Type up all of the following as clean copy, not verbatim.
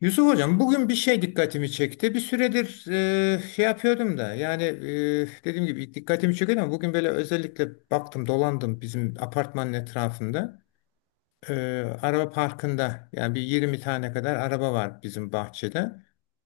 Yusuf Hocam bugün bir şey dikkatimi çekti. Bir süredir şey yapıyordum da yani dediğim gibi ilk dikkatimi çekiyordu ama bugün böyle özellikle baktım dolandım bizim apartmanın etrafında. E, Araba parkında yani bir 20 tane kadar araba var bizim bahçede.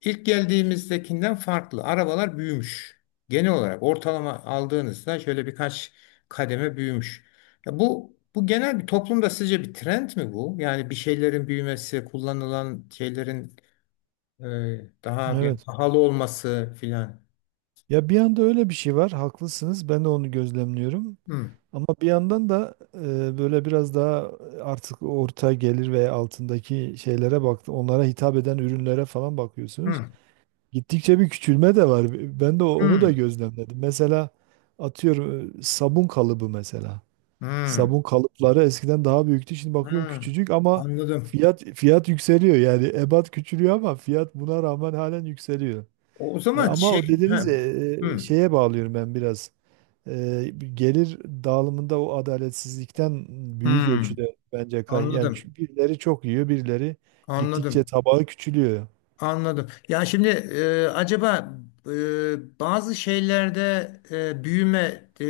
İlk geldiğimizdekinden farklı arabalar büyümüş. Genel olarak ortalama aldığınızda şöyle birkaç kademe büyümüş. Ya bu genel bir toplumda sizce bir trend mi bu? Yani bir şeylerin büyümesi, kullanılan şeylerin daha bir Evet. pahalı olması filan. Ya bir yanda öyle bir şey var. Haklısınız. Ben de onu gözlemliyorum. Hmm. Ama bir yandan da böyle biraz daha artık orta gelir ve altındaki şeylere baktı, onlara hitap eden ürünlere falan bakıyorsunuz. Hmm. Gittikçe bir küçülme de var. Ben de onu da Hmm. gözlemledim. Mesela atıyorum, sabun kalıbı mesela. Hmm. Sabun kalıpları eskiden daha büyüktü. Şimdi bakıyorum Hmm. küçücük ama Anladım. fiyat yükseliyor. Yani ebat küçülüyor ama fiyat buna rağmen halen yükseliyor. O zaman Ama o şey, he, dediğiniz hmm. şeye bağlıyorum ben biraz. Gelir dağılımında o adaletsizlikten büyük Hmm. ölçüde bence kay, yani Anladım, çünkü birileri çok yiyor, birileri gittikçe anladım. tabağı küçülüyor. Anladım. Ya şimdi acaba bazı şeylerde büyüme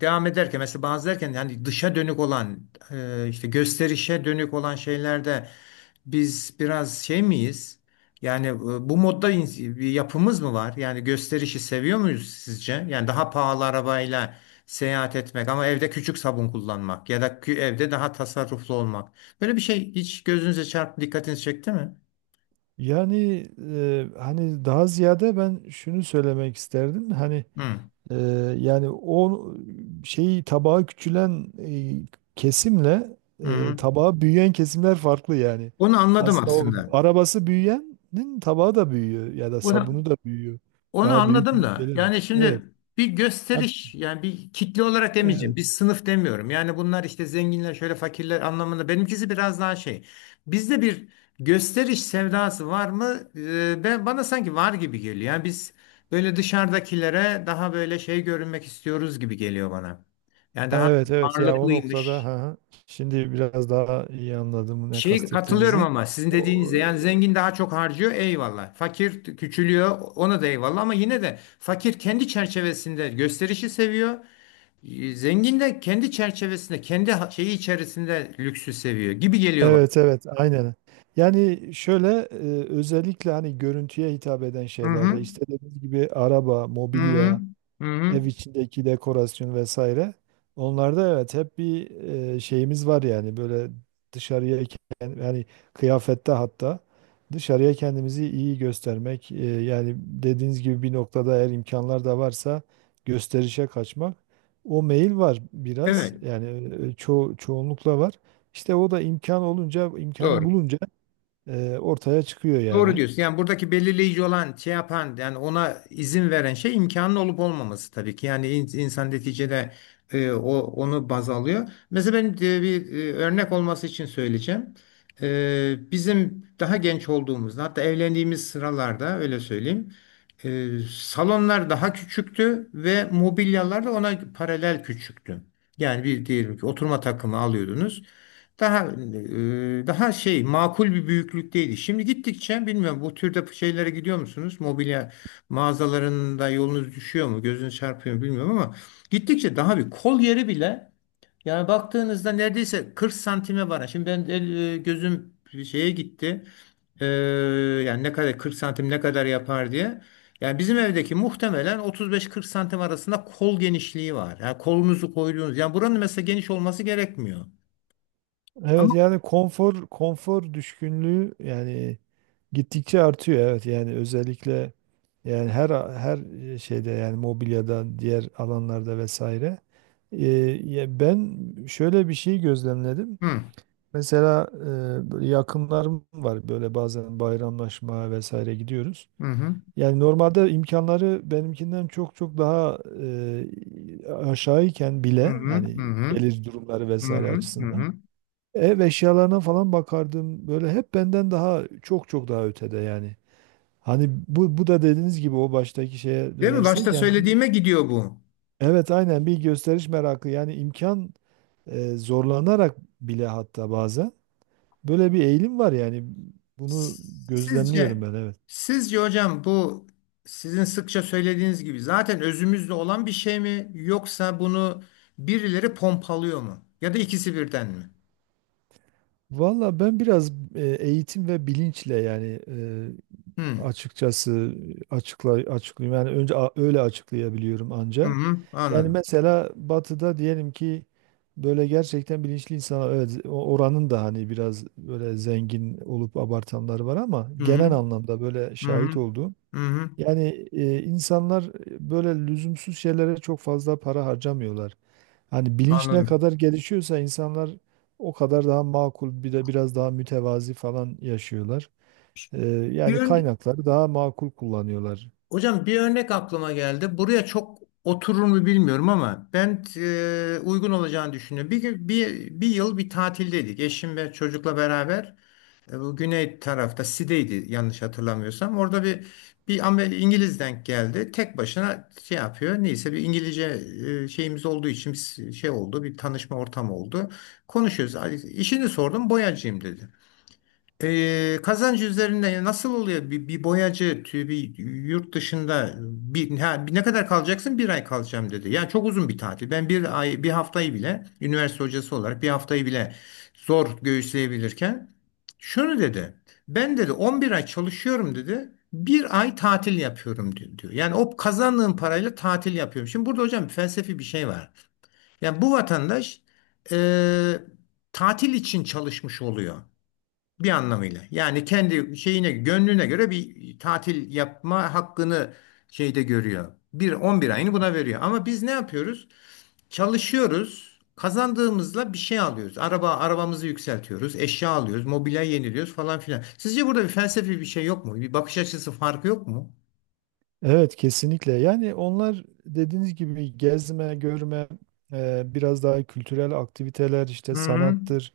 devam ederken mesela bazı derken yani dışa dönük olan işte gösterişe dönük olan şeylerde biz biraz şey miyiz? Yani bu modda bir yapımız mı var? Yani gösterişi seviyor muyuz sizce? Yani daha pahalı arabayla seyahat etmek ama evde küçük sabun kullanmak ya da evde daha tasarruflu olmak. Böyle bir şey hiç gözünüze çarptı, dikkatinizi çekti mi? Yani, hani daha ziyade ben şunu söylemek isterdim. Hı. Ee, Yani o şeyi, tabağı küçülen kesimle, Hı. tabağı büyüyen kesimler farklı yani. Onu anladım Aslında o aslında. arabası büyüyenin tabağı da büyüyor ya da Onu, sabunu da büyüyor. onu Daha büyük anladım büyük da gelir. yani Evet. şimdi bir Hat- gösteriş yani bir kitle olarak demeyeceğim. Bir evet. sınıf demiyorum. Yani bunlar işte zenginler şöyle fakirler anlamında. Benimkisi biraz daha şey. Bizde bir gösteriş sevdası var mı? Ben bana sanki var gibi geliyor. Yani biz böyle dışarıdakilere daha böyle şey görünmek istiyoruz gibi geliyor bana. Yani Ha, daha evet, evet, ya o noktada, ha, varlıklıymış. ha. Şimdi biraz daha iyi anladım ne Şey katılıyorum kastettiğinizi. ama sizin dediğinizde yani zengin daha çok harcıyor eyvallah. Fakir küçülüyor ona da eyvallah ama yine de fakir kendi çerçevesinde gösterişi seviyor. Zengin de kendi çerçevesinde kendi şeyi içerisinde lüksü seviyor gibi geliyor bana. Evet, evet, aynen. Yani şöyle, özellikle hani görüntüye hitap eden Hı hı. şeylerde işte dediğiniz gibi araba, Hı hı. mobilya, Hı hı. ev içindeki dekorasyon vesaire. Onlarda evet, hep bir şeyimiz var yani, böyle dışarıya yani kıyafette hatta dışarıya kendimizi iyi göstermek, yani dediğiniz gibi bir noktada eğer imkanlar da varsa gösterişe kaçmak. O meyil var biraz Evet. yani, e, ço çoğunlukla var. İşte o da imkan olunca, imkanı Doğru. bulunca ortaya çıkıyor Doğru yani. diyorsun. Yani buradaki belirleyici olan şey yapan yani ona izin veren şey imkanın olup olmaması tabii ki. Yani insan neticede onu baz alıyor. Mesela ben bir örnek olması için söyleyeceğim. Bizim daha genç olduğumuzda hatta evlendiğimiz sıralarda öyle söyleyeyim. Salonlar daha küçüktü ve mobilyalar da ona paralel küçüktü. Yani bir diyelim ki oturma takımı alıyordunuz. Daha daha şey makul bir büyüklükteydi. Şimdi gittikçe bilmiyorum bu türde şeylere gidiyor musunuz? Mobilya mağazalarında yolunuz düşüyor mu? Gözünüz çarpıyor mu bilmiyorum ama gittikçe daha bir kol yeri bile yani baktığınızda neredeyse 40 santime var. Şimdi ben el, gözüm şeye gitti. E, Yani ne kadar 40 santim ne kadar yapar diye. Yani bizim evdeki muhtemelen 35-40 santim arasında kol genişliği var. Yani kolunuzu koyduğunuz. Yani buranın mesela geniş olması gerekmiyor. Evet Ama yani konfor, düşkünlüğü yani. Gittikçe artıyor, evet, yani özellikle, yani her şeyde yani, mobilyada, diğer alanlarda vesaire. Ee, Ya ben şöyle bir şey gözlemledim. hı. Mesela böyle yakınlarım var, böyle bazen bayramlaşma vesaire gidiyoruz. Hı hı, Yani normalde imkanları benimkinden çok çok daha aşağıyken hı bile hı, yani, hı hı, gelir durumları hı vesaire hı, hı açısından, hı. ev eşyalarına falan bakardım böyle, hep benden daha çok çok daha ötede yani. Hani bu da dediğiniz gibi o baştaki şeye Değil mi? Başta dönersek, yani bir, söylediğime gidiyor bu. evet aynen, bir gösteriş merakı yani, imkan zorlanarak bile hatta bazen böyle bir eğilim var yani, bunu gözlemliyorum Sizce, ben, evet. sizce hocam bu sizin sıkça söylediğiniz gibi zaten özümüzde olan bir şey mi yoksa bunu birileri pompalıyor mu? Ya da ikisi birden mi? Valla ben biraz eğitim ve bilinçle yani Hı açıkçası açıklayayım yani, önce öyle açıklayabiliyorum hı, anca. hı, Yani anladım. mesela batıda diyelim ki, böyle gerçekten bilinçli insanlar, evet oranın da hani biraz böyle zengin olup abartanlar var ama, Hı genel hı, anlamda böyle hı şahit hı, olduğum, hı hı, yani insanlar böyle lüzumsuz şeylere çok fazla para harcamıyorlar. Hani bilinç ne anladım. kadar gelişiyorsa, insanlar o kadar daha makul, bir de biraz daha mütevazi falan yaşıyorlar. E, Bir, Yani ön- kaynakları daha makul kullanıyorlar. Hocam bir örnek aklıma geldi. Buraya çok oturur mu bilmiyorum ama ben uygun olacağını düşünüyorum. Bir yıl bir tatildeydik. Eşim ve çocukla beraber bu güney tarafta Side'ydi yanlış hatırlamıyorsam. Orada bir İngiliz denk geldi. Tek başına şey yapıyor. Neyse bir İngilizce şeyimiz olduğu için biz şey oldu. Bir tanışma ortamı oldu. Konuşuyoruz. "Ay, İşini sordum. Boyacıyım dedi. Kazancı üzerinde nasıl oluyor? Bir boyacı bir yurt dışında bir, ha, bir- ne kadar kalacaksın? Bir ay kalacağım dedi. Yani çok uzun bir tatil. Ben bir ay, bir haftayı bile üniversite hocası olarak bir haftayı bile zor göğüsleyebilirken şunu dedi. Ben dedi 11 ay çalışıyorum dedi. Bir ay tatil yapıyorum diyor. Yani o kazandığım parayla tatil yapıyorum. Şimdi burada hocam felsefi bir şey var. Yani bu vatandaş e, tatil için çalışmış oluyor. Bir anlamıyla. Yani kendi şeyine, gönlüne göre bir tatil yapma hakkını şeyde görüyor. Bir 11 ayını buna veriyor. Ama biz ne yapıyoruz? Çalışıyoruz. Kazandığımızla bir şey alıyoruz. Araba, arabamızı yükseltiyoruz. Eşya alıyoruz. Mobilya yeniliyoruz falan filan. Sizce burada bir felsefi bir şey yok mu? Bir bakış açısı farkı yok mu? Evet kesinlikle. Yani onlar dediğiniz gibi gezme, görme, biraz daha kültürel aktiviteler, işte Hı hı. sanattır,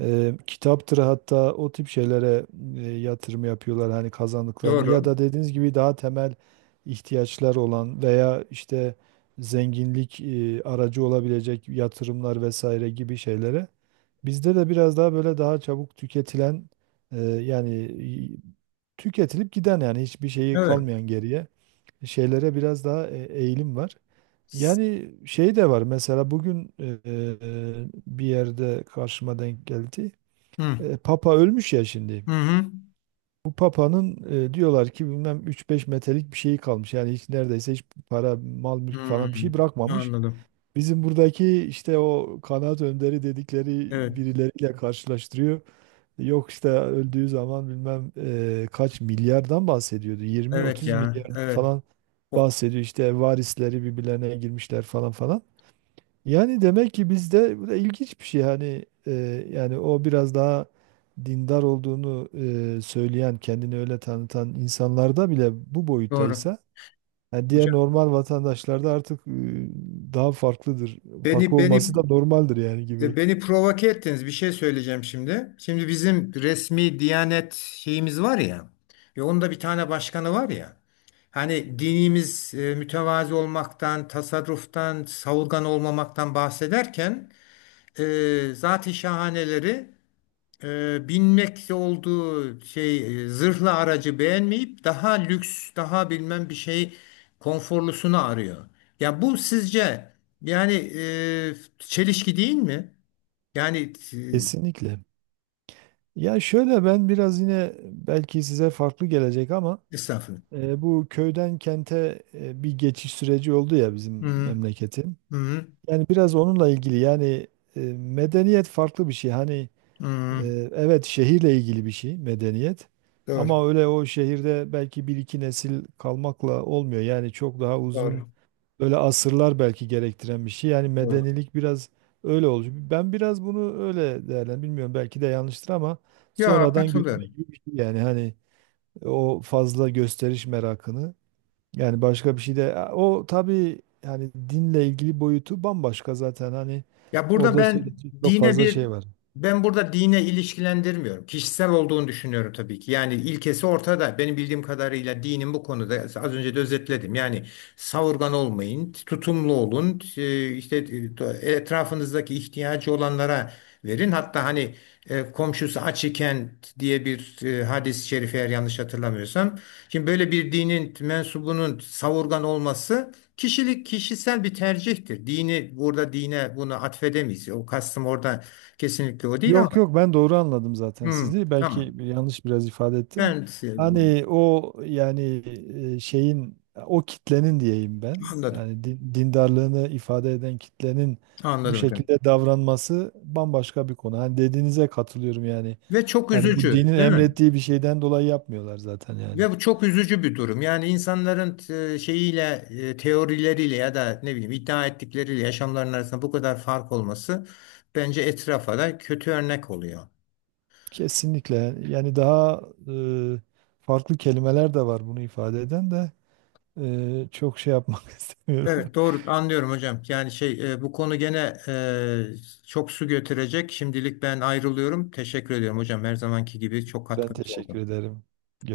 kitaptır, hatta o tip şeylere yatırım yapıyorlar hani kazandıklarını, ya Doğru. da dediğiniz gibi daha temel ihtiyaçlar olan, veya işte zenginlik aracı olabilecek yatırımlar vesaire gibi şeylere. Bizde de biraz daha böyle, daha çabuk tüketilen yani tüketilip giden, yani hiçbir şeyi Evet. kalmayan geriye, şeylere biraz daha eğilim var. Yani şey de var, mesela bugün bir yerde karşıma denk geldi. Hı Papa ölmüş ya şimdi. hı. Bu Papa'nın diyorlar ki bilmem üç beş metrelik bir şeyi kalmış. Yani hiç, neredeyse hiç para, mal, Hı. mülk falan bir Hı. şey bırakmamış. Anladım. Bizim buradaki işte o kanaat önderi dedikleri Evet. birileriyle karşılaştırıyor. Yok işte öldüğü zaman bilmem kaç milyardan bahsediyordu. Evet 20-30 ya. milyardan Evet. falan O, bahsediyor. İşte varisleri birbirlerine girmişler falan falan. Yani demek ki bizde bu da ilginç bir şey. Hani yani o biraz daha dindar olduğunu, söyleyen, kendini öyle tanıtan insanlarda bile bu doğru. boyuttaysa, yani diğer Hocam normal vatandaşlarda artık daha farklıdır. beni Farklı beni olması da normaldir yani, gibi. beni provoke ettiniz. Bir şey söyleyeceğim şimdi. Şimdi bizim resmi Diyanet şeyimiz var ya. Ve onun da bir tane başkanı var ya. Hani dinimiz mütevazi olmaktan, tasarruftan, savurgan olmamaktan bahsederken e, zat-ı şahaneleri binmekte olduğu şey zırhlı aracı beğenmeyip daha lüks, daha bilmem bir şey konforlusunu arıyor. Ya bu sizce yani çelişki değil mi? Yani e, Kesinlikle. Ya şöyle, ben biraz yine belki size farklı gelecek ama estağfurullah. Bu köyden kente bir geçiş süreci oldu ya Hı bizim hı, memleketin. hı Yani biraz onunla ilgili yani, medeniyet farklı bir şey. Hani hı. Hı. e, evet, şehirle ilgili bir şey medeniyet. Doğru, Ama öyle o şehirde belki bir iki nesil kalmakla olmuyor. Yani çok daha uzun, doğru, böyle asırlar belki gerektiren bir şey. Yani doğru. medenilik biraz öyle oluyor. Ben biraz bunu öyle değerlendim. Bilmiyorum, belki de yanlıştır ama, Ya sonradan görme katılıyorum. gibi bir şey yani, hani o fazla gösteriş merakını, yani başka bir şey de o tabii, yani dinle ilgili boyutu bambaşka zaten, hani Ya burada orada söyleyecek çok dine fazla bir şey var. ben burada dine ilişkilendirmiyorum. Kişisel olduğunu düşünüyorum tabii ki. Yani ilkesi ortada. Benim bildiğim kadarıyla dinin bu konuda az önce de özetledim. Yani savurgan olmayın, tutumlu olun. İşte etrafınızdaki ihtiyacı olanlara verin. Hatta hani komşusu aç iken diye bir hadis-i şerif eğer yanlış hatırlamıyorsam. Şimdi böyle bir dinin mensubunun savurgan olması kişilik kişisel bir tercihtir. Dini burada dine bunu atfedemeyiz. O kastım orada kesinlikle o değil Yok ama yok, ben doğru anladım zaten hmm, sizi. Belki tamam. yanlış biraz ifade ettim. Ben seviyorum. Hani o yani şeyin, o kitlenin diyeyim ben. Anladım. Yani dindarlığını ifade eden kitlenin bu Anladım hocam. şekilde davranması bambaşka bir konu. Hani dediğinize katılıyorum yani. Ve çok Yani bu üzücü, dinin değil mi? emrettiği bir şeyden dolayı yapmıyorlar zaten yani. Ve bu çok üzücü bir durum. Yani insanların şeyiyle, teorileriyle ya da ne bileyim iddia ettikleriyle yaşamların arasında bu kadar fark olması bence etrafa da kötü örnek oluyor. Kesinlikle. Yani daha e, farklı kelimeler de var bunu ifade eden de, çok şey yapmak istemiyorum. Evet doğru anlıyorum hocam. Yani şey bu konu gene çok su götürecek. Şimdilik ben ayrılıyorum. Teşekkür ediyorum hocam. Her zamanki gibi çok Ben katkınız teşekkür oldu. ederim.